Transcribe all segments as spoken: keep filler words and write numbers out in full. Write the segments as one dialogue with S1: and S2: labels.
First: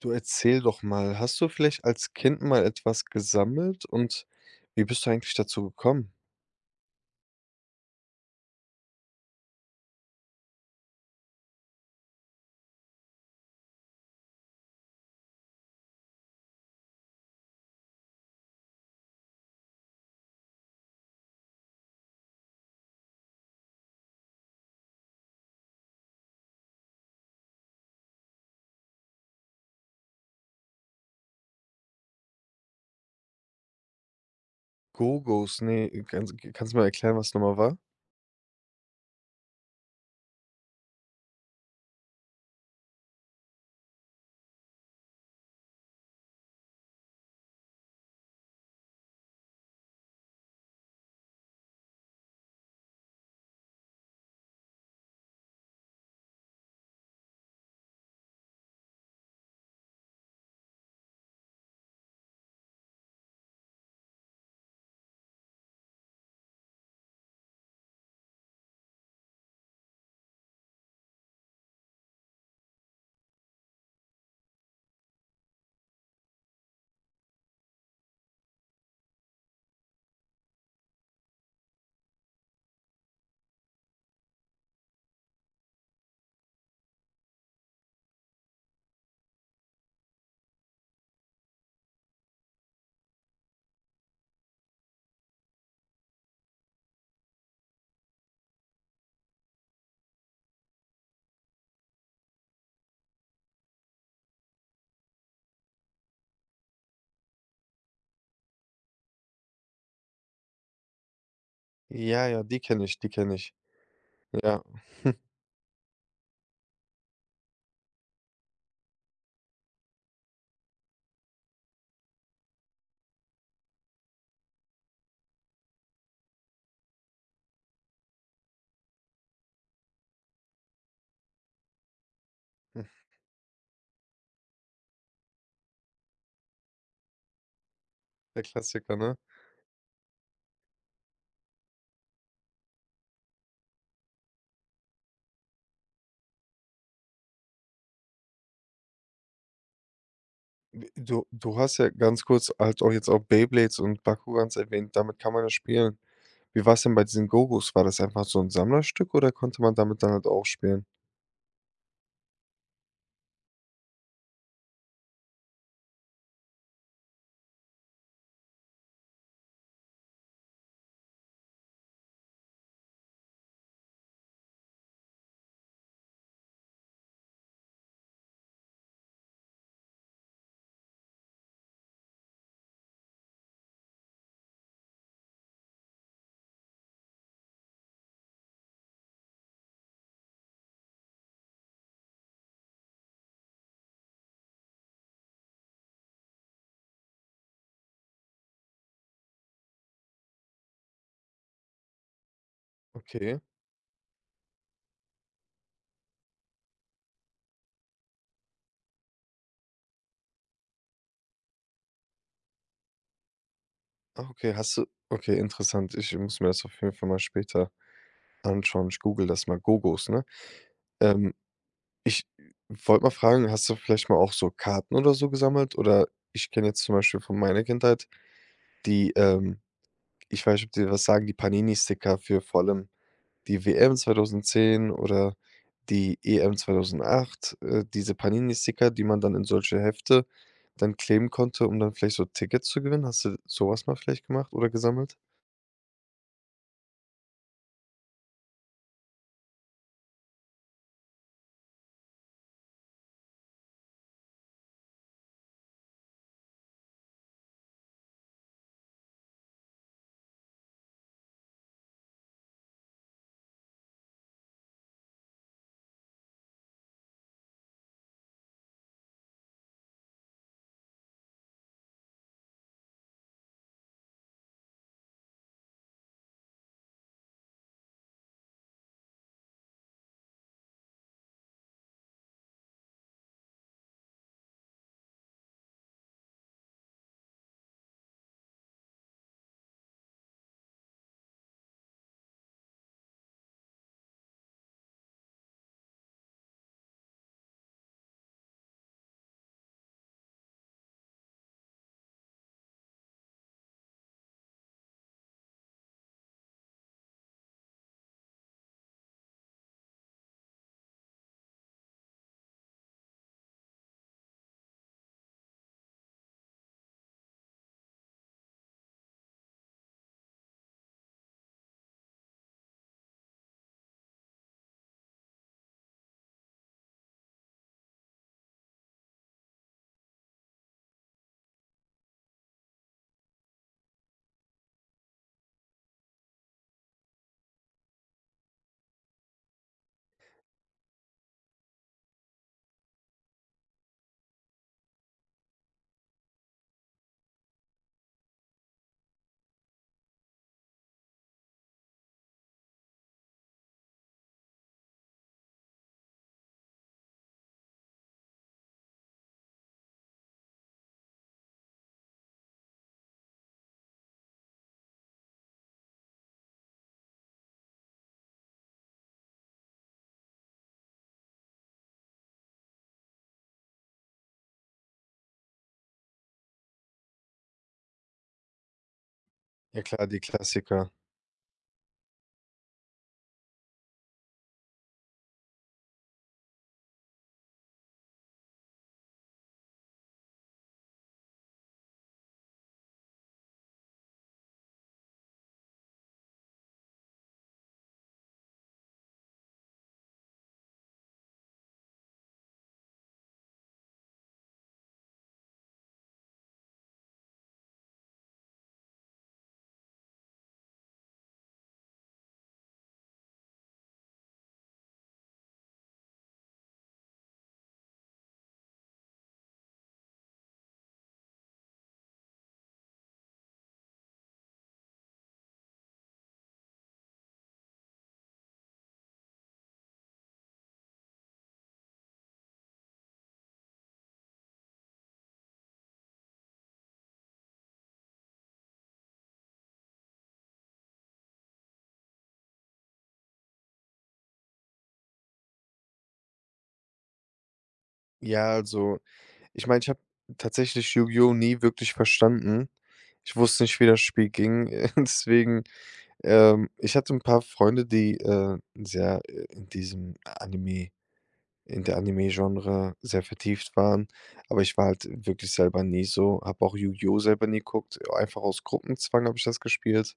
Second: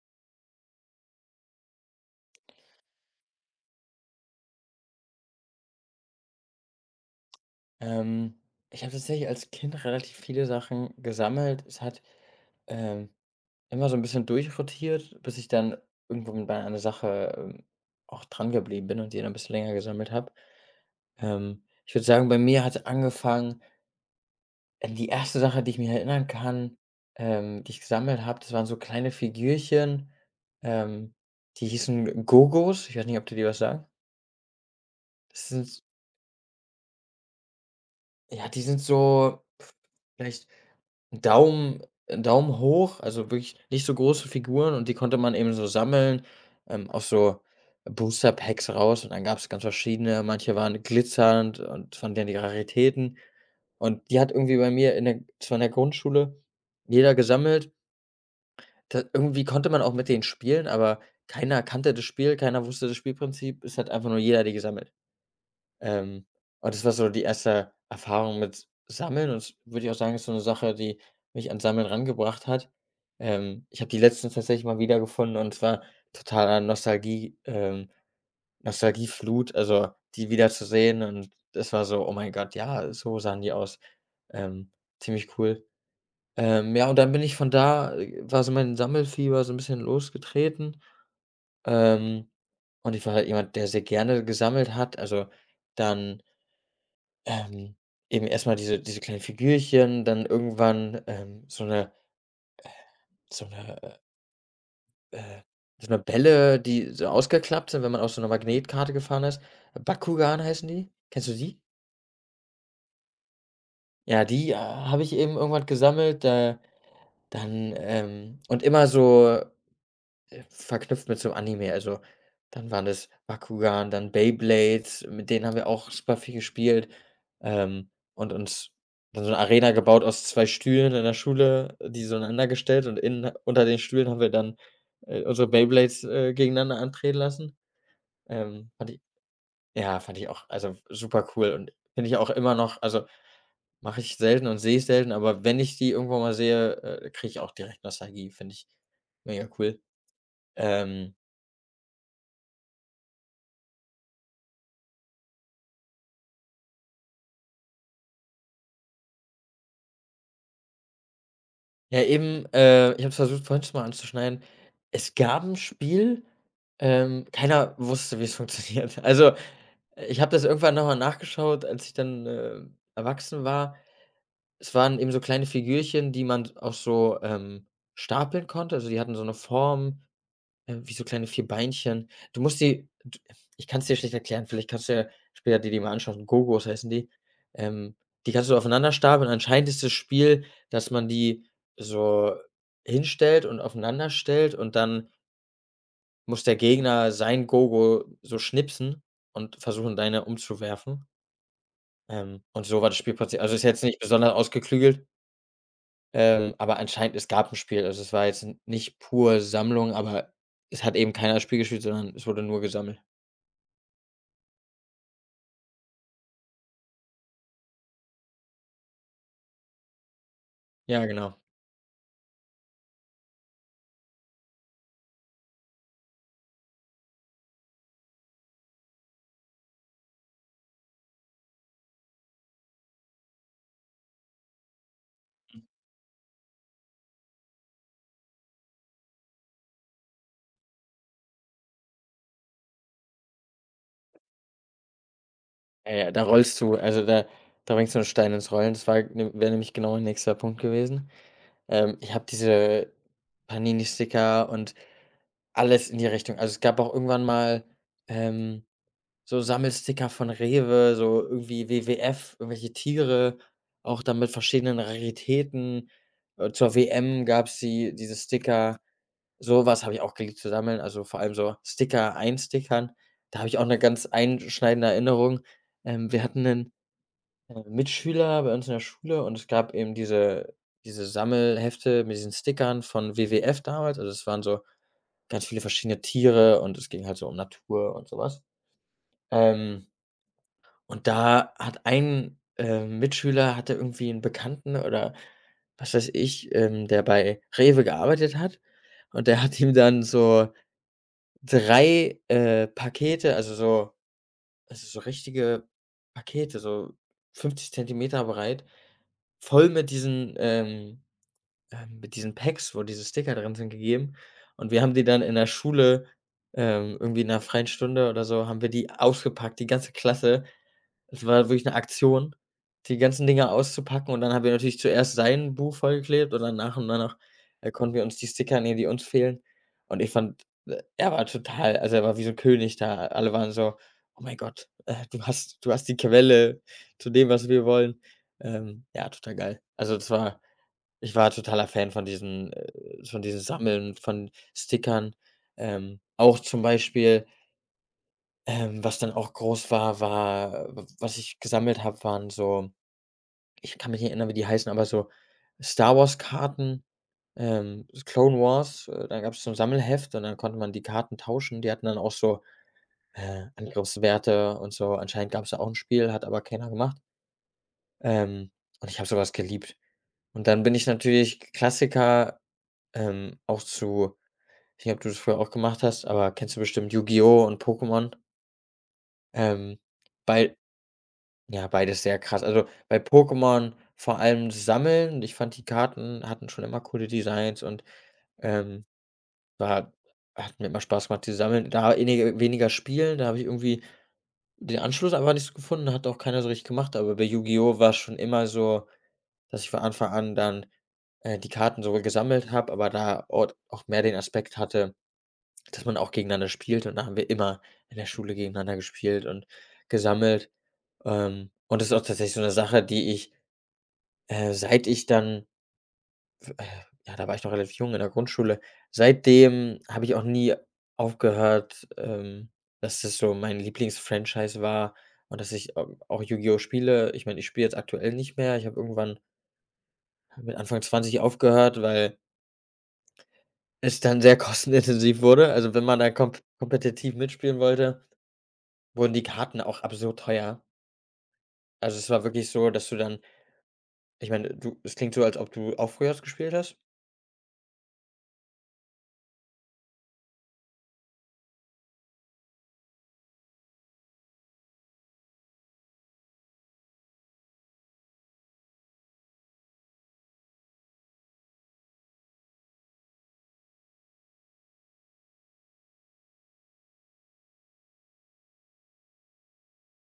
S1: Du erzähl doch mal, hast du vielleicht als Kind mal etwas gesammelt und wie bist du eigentlich dazu gekommen?
S2: Ähm, Ich habe tatsächlich als Kind relativ viele Sachen gesammelt. Es hat, ähm, immer so ein bisschen durchrotiert, bis ich dann irgendwann bei einer Sache, ähm, auch dran geblieben bin und die dann ein bisschen länger gesammelt habe. Ähm, ich würde sagen, bei mir hat angefangen äh, die erste Sache, die ich mir erinnern kann, ähm, die ich gesammelt habe, das waren so kleine Figürchen, ähm, die hießen Gogos. Ich weiß nicht, ob dir die was sagen? Das
S1: Gogos,
S2: sind,
S1: nee, kannst kannst du mal erklären, was noch mal war?
S2: ja, die sind so vielleicht Daumen Daumen hoch, also wirklich nicht so große Figuren, und die konnte man eben so sammeln, ähm, aus so Booster Packs raus, und dann gab es ganz verschiedene. Manche waren glitzernd und von denen die Raritäten. Und die hat irgendwie bei mir in der, zwar in der Grundschule, jeder gesammelt. Da irgendwie konnte man auch mit denen spielen, aber keiner kannte das Spiel, keiner wusste das Spielprinzip. Es hat einfach nur jeder die gesammelt. Ähm, und das war so die erste Erfahrung mit Sammeln und, würde ich auch sagen, ist so eine Sache, die mich an Sammeln rangebracht hat. Ähm, ich habe die letztens tatsächlich mal wiedergefunden, und es war totaler Nostalgie, ähm, Nostalgieflut, also, die wieder zu sehen, und das war so: „Oh mein Gott, ja, so sahen die aus.“ Ähm, Ziemlich cool. Ähm, ja, und dann bin ich von da äh, war so mein Sammelfieber so ein bisschen losgetreten. Ähm, und ich war halt jemand, der sehr gerne gesammelt hat. Also, dann, ähm, eben erstmal diese diese kleinen Figürchen, dann irgendwann, ähm, so eine, so eine äh, äh so eine Bälle, die so ausgeklappt sind, wenn man auf so einer Magnetkarte gefahren ist. Bakugan heißen die. Kennst du die?
S1: Ja, ja, die kenne ich, die kenne ich.
S2: Ja, die, äh,
S1: Ja,
S2: habe ich eben irgendwann gesammelt, äh, dann, ähm und immer so Äh, verknüpft mit so Anime, also, dann waren das Bakugan, dann Beyblades, mit denen haben wir auch super viel gespielt, ähm, und uns dann so eine Arena gebaut aus zwei Stühlen in der Schule, die so einander gestellt,
S1: hm,
S2: und innen unter den Stühlen haben wir dann, äh, unsere Beyblades, äh, gegeneinander antreten lassen.
S1: der
S2: Ähm, fand
S1: Klassiker,
S2: ich
S1: ne?
S2: ja, fand ich auch, also, super cool, und finde ich auch immer noch, also, mache ich selten und sehe ich selten, aber wenn ich die irgendwo mal sehe, äh, kriege ich auch direkt Nostalgie, finde ich mega cool.
S1: W
S2: Ähm
S1: du du hast ja ganz kurz halt auch jetzt auch Beyblades und Bakugans erwähnt, damit kann man ja spielen. Wie war es denn bei diesen Gogos? War das einfach so ein Sammlerstück oder konnte man damit dann halt auch spielen?
S2: Ja, eben, äh, ich habe es versucht, vorhin schon mal anzuschneiden. Es gab 'n Spiel, ähm, keiner wusste, wie's funktioniert. Also, ich habe das irgendwann noch mal nachgeschaut, als ich dann, äh, erwachsen war. Es waren eben so kleine Figürchen, die man auch so, ähm, stapeln konnte. Also, die hatten so 'ne Form äh, wie so kleine vier Beinchen. Du musst die d Ich kann es dir schlecht erklären, vielleicht kannst du ja später dir die mal anschauen. Gogos heißen die. Ähm, Die kannst du aufeinander stapeln. Anscheinend ist das Spiel, dass man die so hinstellt und aufeinander stellt, und dann muss der Gegner sein Gogo so schnipsen und versuchen, deine umzuwerfen. Ähm, und so war das
S1: Okay.
S2: Spielprinzip. Also, ist jetzt nicht besonders ausgeklügelt, ähm, aber anscheinend es gab ein Spiel. Also, es war jetzt n nicht pur Sammlung, aber es hat eben keiner das Spiel gespielt, sondern es wurde nur gesammelt.
S1: Ah, okay, hast du okay, interessant. Ich muss mir das auf jeden Fall mal später anschauen. Ich google das mal. Gogos, ne?
S2: Ja,
S1: Ähm,
S2: genau.
S1: Ich wollte mal fragen, hast du vielleicht mal auch so Karten oder so gesammelt? Oder ich kenne jetzt zum Beispiel von meiner Kindheit die, ähm ich weiß nicht, ob die dir was sagen, die Panini-Sticker für vor allem die W M zwanzig zehn oder die E M zweitausendacht. äh, diese Panini-Sticker, die man dann in solche Hefte dann kleben konnte, um dann vielleicht so Tickets zu gewinnen. Hast du sowas mal vielleicht gemacht oder gesammelt?
S2: Ja, ja, da rollst du, also, da da bringst du einen Stein ins Rollen. Das war ne wäre nämlich genau mein nächster Punkt gewesen. Ähm, ich habe diese Panini-Sticker und alles in die Richtung, also, es gab auch irgendwann mal, ähm, so Sammelsticker von Rewe, so irgendwie W W F, irgendwelche Tiere, auch dann mit verschiedenen Raritäten. Äh, zur W M gab's die, diese Sticker. So was habe ich auch geliebt zu sammeln, also vor allem so Sticker einstickern. Da habe ich auch 'ne ganz einschneidende Erinnerung. Ähm, wir hatten 'nen, äh, Mitschüler bei uns in der Schule, und es gab eben diese diese Sammelhefte mit diesen Stickern von W W F damals. Also, es waren so ganz viele verschiedene Tiere, und es ging halt so um Natur und so was. Ähm, und da hat ein, ähm, Mitschüler hatte irgendwie 'n Bekannten oder was weiß ich, ähm, der bei REWE gearbeitet hat, und der hat ihm dann so drei äh, Pakete, also so, also so richtige Pakete, so fünfzig Zentimeter breit, voll mit diesen, ähm ähm, mit diesen Packs, wo diese Sticker drin sind, gegeben. Und wir haben die dann in der Schule, ähm irgendwie in 'ner freien Stunde oder so, haben wir die ausgepackt, die ganze Klasse. Es war wirklich eine Aktion, die ganzen Dinger auszupacken, und dann haben wir natürlich zuerst sein Buch vollgeklebt und dann nach und nach, äh, konnten wir uns die Sticker nehmen, die uns fehlen. Und ich fand, äh, er war total, also, er war wie so ein König da. Alle waren so: „Oh mein Gott, äh, du hast du hast die Quelle zu dem, was wir wollen.“ Ähm, ja, total geil. Also, das war, ich war totaler Fan von diesen äh, von diesem Sammeln von Stickern. Ähm, auch zum Beispiel, ähm, was dann auch groß war, war w was ich gesammelt habe, waren so, ich kann mich nicht erinnern, wie die heißen, aber so Star-Wars-Karten, ähm, Clone Wars, äh, da gab es so ein Sammelheft, und dann konnte man die Karten tauschen. Die hatten dann auch so, äh, Angriffswerte und so. Anscheinend gab es da auch ein Spiel, hat aber keiner gemacht. Ähm, und ich habe sowas geliebt. Und dann bin ich natürlich Klassiker, ähm, auch zu, ich weiß nicht, ob du das früher auch gemacht hast, aber kennst du bestimmt Yu-Gi-Oh! Und Pokémon? Ähm,
S1: Ja klar, die
S2: bei
S1: Klassiker.
S2: Ja, beides sehr krass. Also, bei Pokémon vor allem Sammeln. Ich fand, die Karten hatten schon immer coole Designs, und, ähm, war hat mir immer Spaß gemacht, die sammeln. Da enige weniger spielen, da habe ich irgendwie den Anschluss einfach nicht so gefunden, hat auch keiner so richtig gemacht, aber bei Yu-Gi-Oh! War's schon immer so, dass ich von Anfang an dann, äh, die Karten sogar gesammelt habe, aber da ort auch mehr den Aspekt hatte, dass man auch gegeneinander spielt, und da haben wir immer in der Schule gegeneinander gespielt und gesammelt. Ähm, und das ist auch tatsächlich so eine Sache, die ich Äh, seit ich dann, äh, ja, da war ich noch relativ jung in der Grundschule. Seitdem habe ich auch nie aufgehört, ähm, dass das so mein Lieblingsfranchise war und dass ich au auch Yu-Gi-Oh! Spiele. Ich meine, ich spiele jetzt aktuell nicht mehr. Ich habe irgendwann mit Anfang zwanzig aufgehört, weil es dann sehr kostenintensiv wurde. Also, wenn man da komp kompetitiv mitspielen wollte, wurden die Karten auch absurd teuer. Also, es war wirklich so, dass du dann, ich meine, du, es klingt so, als ob du auch früher gespielt hast.
S1: Ja, also ich meine, ich habe tatsächlich Yu-Gi-Oh! Nie wirklich verstanden. Ich wusste nicht, wie das Spiel ging. Deswegen, ähm ich hatte ein paar Freunde, die, äh, sehr, äh, in diesem Anime in der Anime-Genre sehr vertieft waren, aber ich war halt wirklich selber nie so, habe auch Yu-Gi-Oh! Selber nie geguckt. Einfach aus Gruppenzwang habe ich das gespielt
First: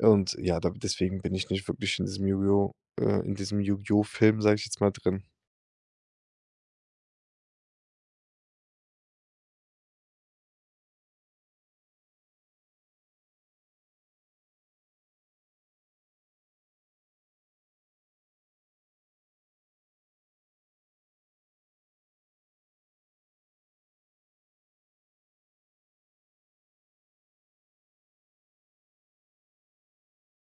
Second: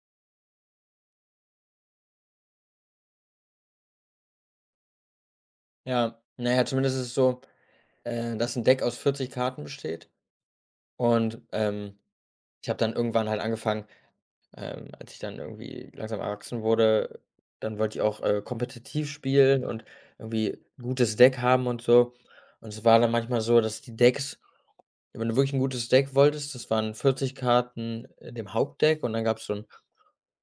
S1: und ja, da deswegen bin ich nicht wirklich in diesem Yu-Gi-Oh! äh, in diesem Yu-Gi-Oh! Film, sage ich jetzt mal, drin.
S2: Ja, na ja, zumindest ist es so, Äh, dass ein Deck aus vierzig Karten besteht, und, ähm, ich habe dann irgendwann halt angefangen, ähm, als ich dann irgendwie langsam erwachsen wurde, dann wollte ich auch, äh, kompetitiv spielen und irgendwie 'n gutes Deck haben und so. Und es war dann manchmal so, dass die Decks, wenn du wirklich ein gutes Deck wolltest, das waren vierzig Karten in dem Hauptdeck, und dann gab es so ein,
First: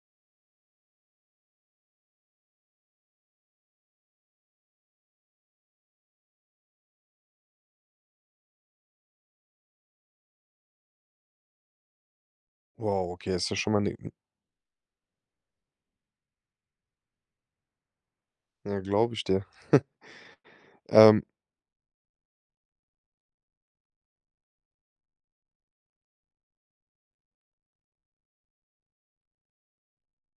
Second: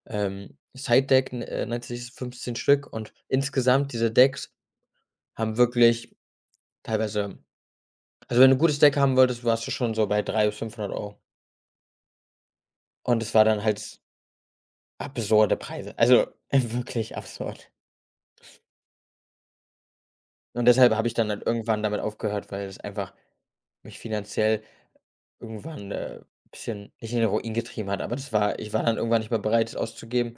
S2: ähm, Side-Deck, n äh, nennt sich fünfzehn Stück, und insgesamt diese Decks haben wirklich teilweise, also, wenn du 'n gutes Deck haben wolltest, warst du schon so bei dreihundert bis fünfhundert Euro.
S1: Wow,
S2: Und es
S1: okay,
S2: war
S1: ist ja
S2: dann
S1: schon mal 'ne
S2: halt absurde Preise, also wirklich absurd.
S1: ja, glaube ich dir.
S2: Und deshalb habe ich
S1: Ähm,
S2: dann halt irgendwann damit aufgehört, weil es einfach mich finanziell irgendwann, äh, ein bisschen, nicht in den Ruin getrieben hat, aber das war, ich war dann irgendwann nicht mehr bereit, es auszugeben.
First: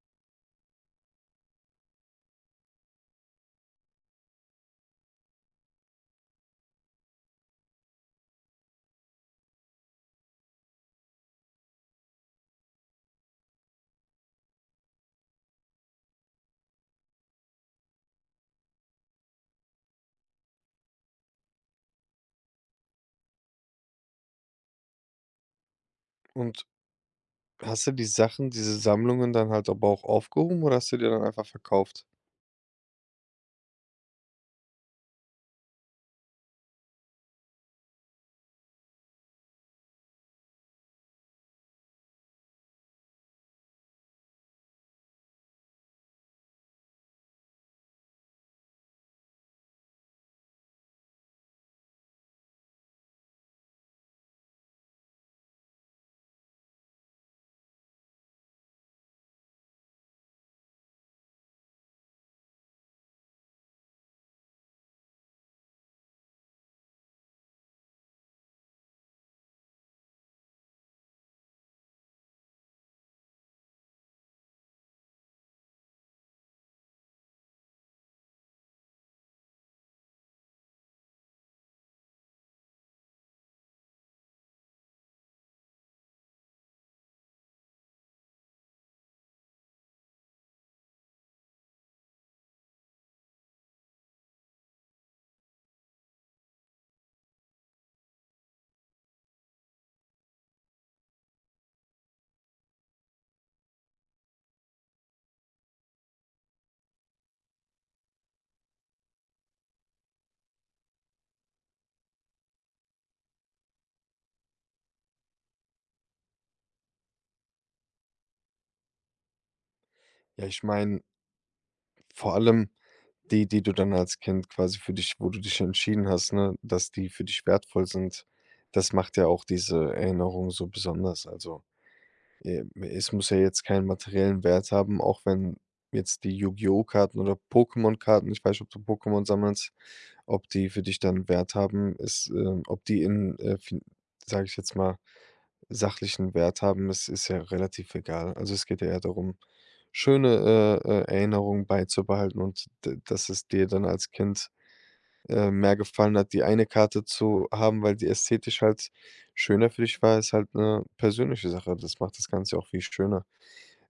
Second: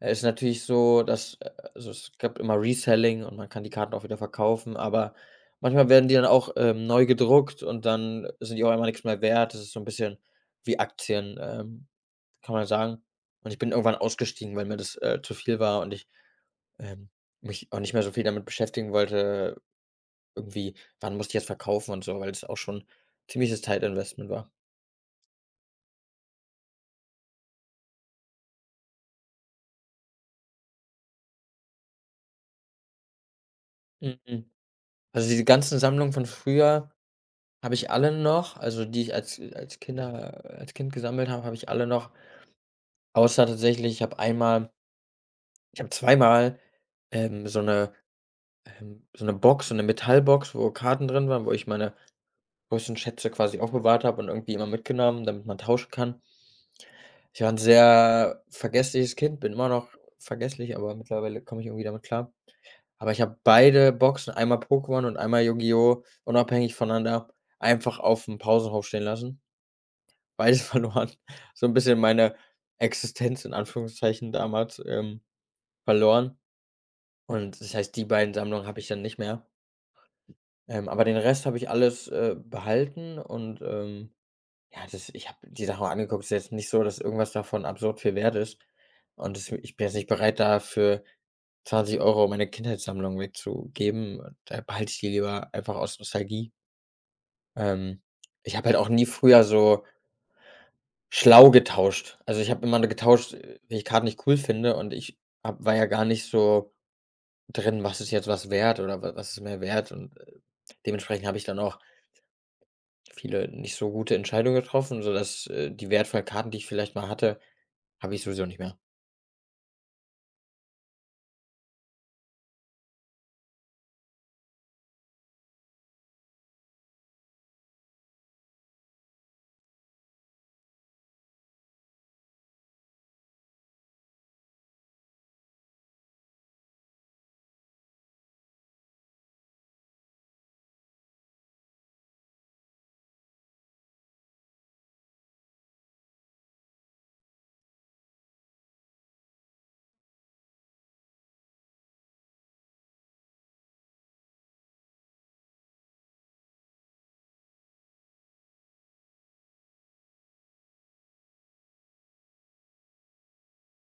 S2: Es ist natürlich so, dass, äh, also es gab immer Reselling und man kann die Karten auch wieder verkaufen, aber manchmal werden die dann auch, ähm, neu gedruckt, und dann sind die auch immer nichts mehr wert. Das ist so ein bisschen wie Aktien, ähm, kann man sagen. Und ich bin irgendwann ausgestiegen, weil mir das, äh, zu viel war, und ich Ähm, mich auch nicht mehr so viel damit beschäftigen wollte, irgendwie, wann muss ich jetzt verkaufen und so, weil es auch schon ziemliches Zeitinvestment war.
S1: und Hast du die Sachen, diese Sammlungen dann halt aber auch aufgehoben oder hast du die dann einfach verkauft?
S2: Mhm. Also diese ganzen Sammlungen von früher habe ich alle noch, also die ich als als Kinder als Kind gesammelt habe, habe ich alle noch, außer tatsächlich, ich habe einmal ich habe zweimal, ähm, so eine, ähm, so eine Box, so eine Metallbox, wo Karten drin waren, wo ich meine größten Schätze quasi aufbewahrt habe und irgendwie immer mitgenommen, damit man tauschen kann. Ich war ein sehr vergessliches Kind, bin immer noch vergesslich, aber mittlerweile komme ich irgendwie damit klar. Aber ich habe beide Boxen, einmal Pokémon und einmal Yu-Gi-Oh! Unabhängig voneinander einfach auf dem Pausenhof stehen lassen. Beides verloren. So ein bisschen meine Existenz in Anführungszeichen damals, ähm, verloren. Und das heißt, die beiden Sammlungen habe ich dann nicht mehr. Ähm, aber den Rest habe ich alles, äh, behalten und, ähm ja, das ich habe die Sachen angeguckt. Es ist jetzt nicht so, dass irgendwas davon absurd viel wert ist. Und das ich bin jetzt nicht bereit, da für zwanzig Euro € meine Kindheitssammlung wegzugeben. Da behalte ich die lieber einfach aus Nostalgie. Ähm, Ich habe halt auch nie früher so schlau getauscht. Also, ich habe immer nur getauscht, äh, wenn ich Karten nicht cool finde. Und ich habe war ja gar nicht so drin, was ist jetzt was wert oder wa was ist mehr wert. Und, äh, dementsprechend habe ich dann auch viele nicht so gute Entscheidungen getroffen, sodass, äh, die wertvollen Karten, die ich vielleicht mal hatte, habe ich sowieso nicht mehr.
S1: Ja, ich meine, vor allem die, die du dann als Kind quasi für dich wo du dich entschieden hast, ne, dass die für dich wertvoll sind, das macht ja auch diese Erinnerung so besonders. Also, äh, es muss ja jetzt keinen materiellen Wert haben, auch wenn jetzt die Yu-Gi-Oh! Karten oder Pokémon-Karten, ich weiß nicht, ob du Pokémon sammelst, ob die für dich dann Wert haben, ist, ähm ob die in, äh, fin sage ich jetzt mal sachlichen Wert haben, es ist ja relativ egal. Also, es geht ja eher darum, schöne, äh, äh, Erinnerungen beizubehalten und d dass es dir dann als Kind, äh, mehr gefallen hat, die eine Karte zu haben, weil die ästhetisch halt schöner für dich war, ist halt eine persönliche Sache. Das macht das Ganze auch viel schöner.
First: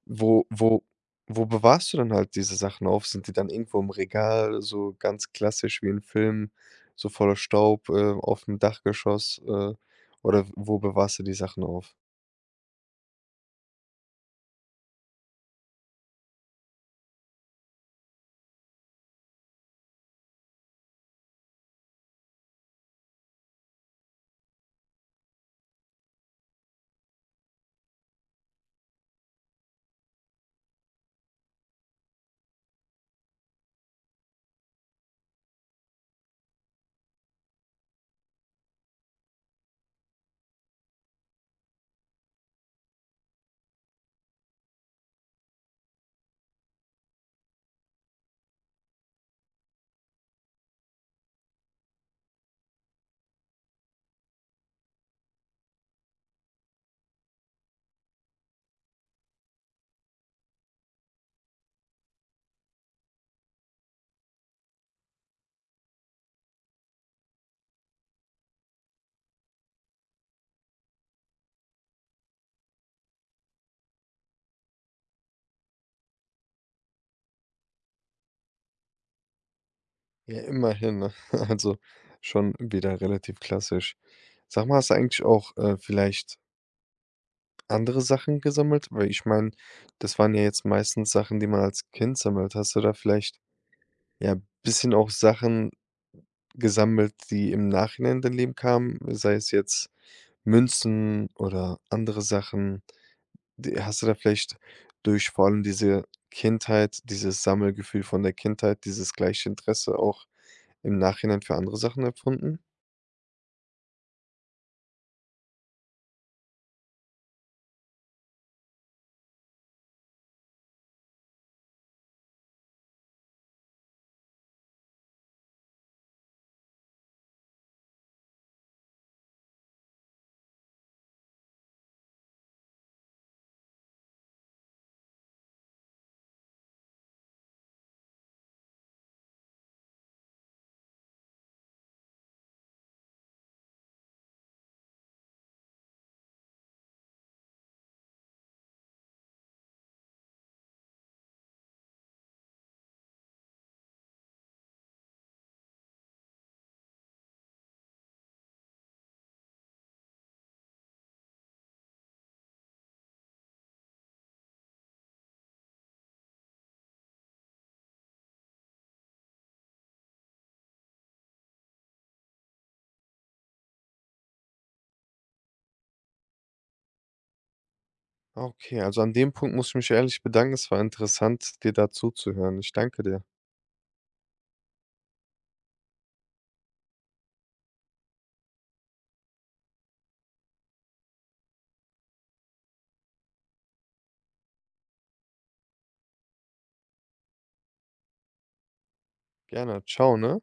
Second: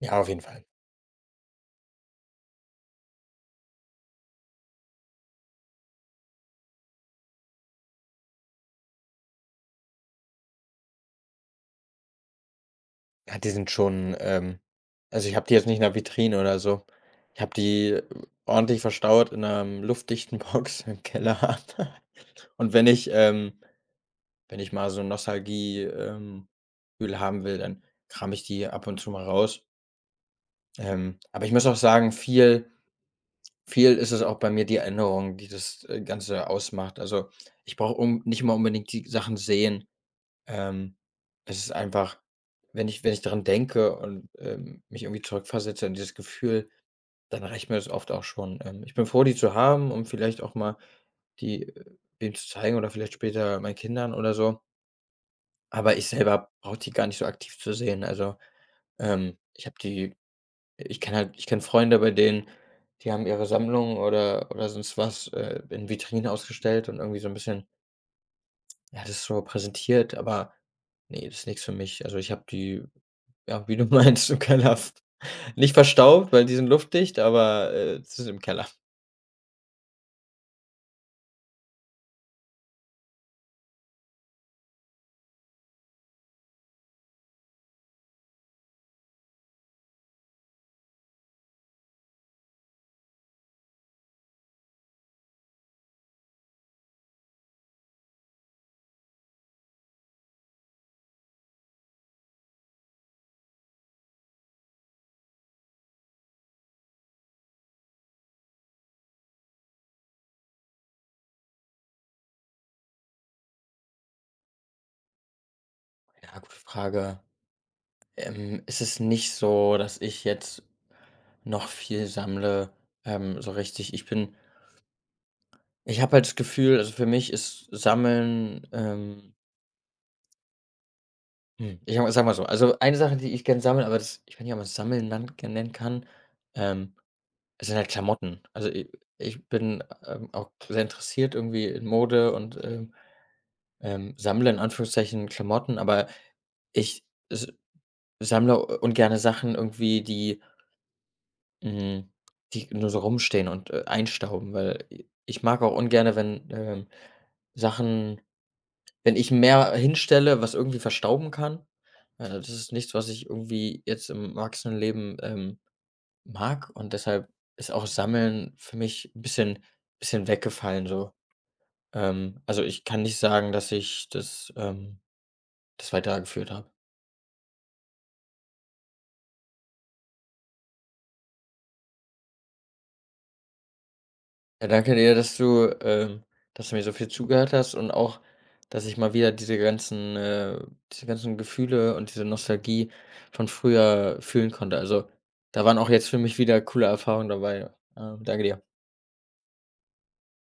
S2: Ja, auf jeden
S1: Wo
S2: Fall.
S1: wo wo bewahrst du dann halt diese Sachen auf? Sind die dann irgendwo im Regal, so ganz klassisch wie in Filmen, so voller Staub, äh, auf dem Dachgeschoss, äh, oder wo bewahrst du die Sachen auf?
S2: Ja, die sind schon, ähm also, ich habe die jetzt nicht in der Vitrine oder so. Ich habe die äh, ordentlich verstaut in 'ner luftdichten Box im Keller. Und wenn ich, ähm wenn ich mal so 'n Nostalgie, ähm, Gefühl haben will, dann kram ich die ab und zu mal raus. Ähm, aber ich muss auch sagen, viel viel ist es auch bei mir die Erinnerung, die das, äh, Ganze ausmacht. Also, ich brauche nicht mal unbedingt die Sachen sehen. Ähm, Es ist einfach, wenn ich wenn ich daran denke und, ähm, mich irgendwie zurückversetze in dieses Gefühl, dann reicht mir das oft auch schon. Ähm, ich bin froh, die zu haben, um vielleicht auch mal die, äh, wem zu zeigen oder vielleicht später meinen Kindern oder so. Aber ich selber brauche die gar nicht so aktiv zu sehen. Also, ähm, ich habe die ich kenne halt, ich kenne Freunde, bei denen die haben ihre Sammlung oder oder sonst was, äh, in Vitrinen ausgestellt und irgendwie so ein bisschen, ja, das ist so präsentiert. Aber ne, ist nix für mich. Also, ich habe die, ja, wie du meinst, im Keller, nicht verstaubt, weil die sind luftdicht, aber, äh, es ist im Keller.
S1: Ja, immerhin, ne? Also schon wieder relativ klassisch. Sag mal, hast du eigentlich auch, äh, vielleicht andere Sachen gesammelt? Weil ich meine, das waren ja jetzt meistens Sachen, die man als Kind sammelt. Hast du da vielleicht, ja, ein bisschen auch Sachen gesammelt, die im Nachhinein in dein Leben kamen? Sei es jetzt Münzen oder andere Sachen. D Hast du da vielleicht durch vor allem diese Kindheit, dieses Sammelgefühl von der Kindheit, dieses gleiche Interesse auch im Nachhinein für andere Sachen empfunden?
S2: Ja, gute Frage. Ähm, es ist nicht so, dass ich jetzt noch viel sammle, ähm, so richtig. Ich bin ich habe halt das Gefühl, also, für mich ist Sammeln, ähm hm, ich sage mal mal so, also, eine Sache, die ich gerne sammle, aber das ich weiß nicht, ob man's Sammeln nan nennen kann, ähm, es sind halt Klamotten. Also, i ich bin, ähm, auch sehr interessiert irgendwie in Mode und, ähm, ähm, sammle in Anführungszeichen Klamotten, aber ich s sammle ungerne Sachen irgendwie, die hm, die nur so rumstehen und, äh, einstauben, weil i ich mag auch ungerne, wenn, ähm, Sachen, wenn ich mehr hinstelle, was irgendwie verstauben kann. Äh, das ist nichts, was ich irgendwie jetzt im Erwachsenenleben, ähm mag, und deshalb ist auch Sammeln für mich 'n bisschen bisschen weggefallen so. Ähm, also, ich kann nicht sagen, dass ich das, ähm das weitergeführt habe.
S1: Okay, also an dem Punkt muss ich mich ehrlich bedanken. Es war interessant, dir da zuzuhören. Ich danke dir.
S2: Ja, danke dir, dass du, ähm dass du mir so viel zugehört hast und auch, dass ich mal wieder diese ganzen, äh diese ganzen Gefühle und diese Nostalgie von früher fühlen konnte. Also, da waren auch jetzt für mich wieder coole Erfahrungen dabei. Ähm, danke dir.
S1: Gerne. Ciao, ne?